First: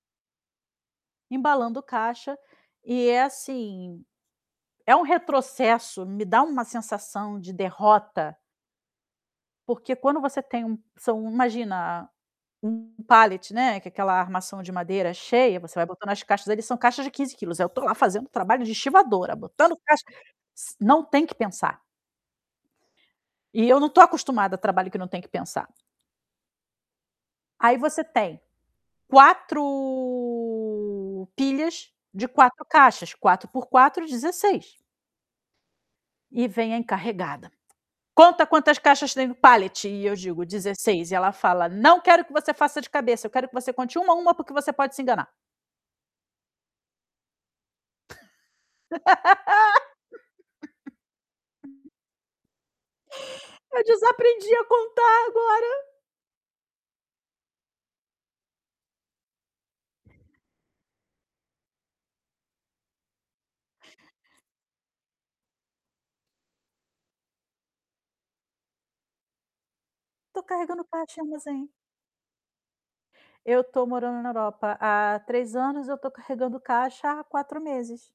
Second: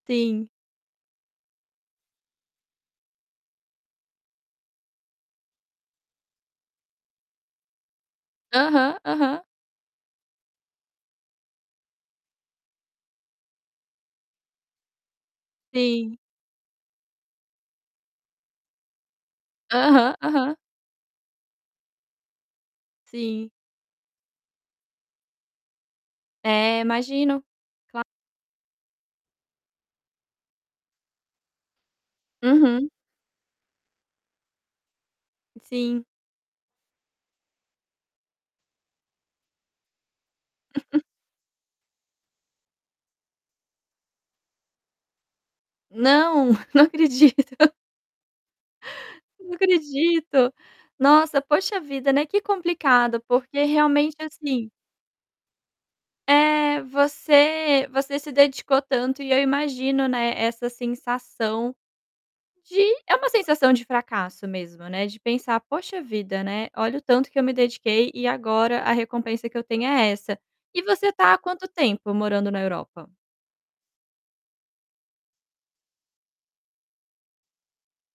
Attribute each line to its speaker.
Speaker 1: Sim.
Speaker 2: Embalando caixa, e é assim, é um retrocesso. Me dá uma sensação de derrota.
Speaker 1: Aham, aham.
Speaker 2: Porque quando você tem um são, imagina, um palete, né, que é aquela armação de madeira cheia, você vai botando
Speaker 1: Sim.
Speaker 2: as caixas ali. São caixas de 15 quilos. Aí eu tô lá fazendo trabalho de estivadora, botando caixa
Speaker 1: Aham, aham.
Speaker 2: si não tem que pensar.
Speaker 1: Sim.
Speaker 2: E eu não estou acostumada a trabalho que não tem que pensar.
Speaker 1: É, imagino.
Speaker 2: Aí você
Speaker 1: Cla
Speaker 2: tem, 4 pilhas de 4
Speaker 1: Uhum.
Speaker 2: caixa. 4 por 4, 16.
Speaker 1: Sim.
Speaker 2: E vem a encarregada: "Conta quantas caixas tem no palete". E eu digo: "16". E ela fala: "Não quero que você faça de cabeça, eu quero que você conte uma a uma porque você pode se enganar".
Speaker 1: Não! Não acredito. Não acredito. Nossa, poxa vida, né, que complicado, porque
Speaker 2: Eu
Speaker 1: realmente
Speaker 2: desaprendi a
Speaker 1: assim
Speaker 2: contar agora.
Speaker 1: é, você você se dedicou tanto, e eu imagino, né, essa sensação de é uma sensação de fracasso mesmo, né, de pensar: "Poxa vida, né, olha o tanto que eu me dediquei e agora a recompensa que eu tenho é essa".
Speaker 2: Tô carregando
Speaker 1: E você
Speaker 2: caixa em
Speaker 1: está há quanto
Speaker 2: armazém.
Speaker 1: tempo morando na Europa?
Speaker 2: Eu tô morando na Europa há 3 anos. Eu tô carregando caixa há 4 meses.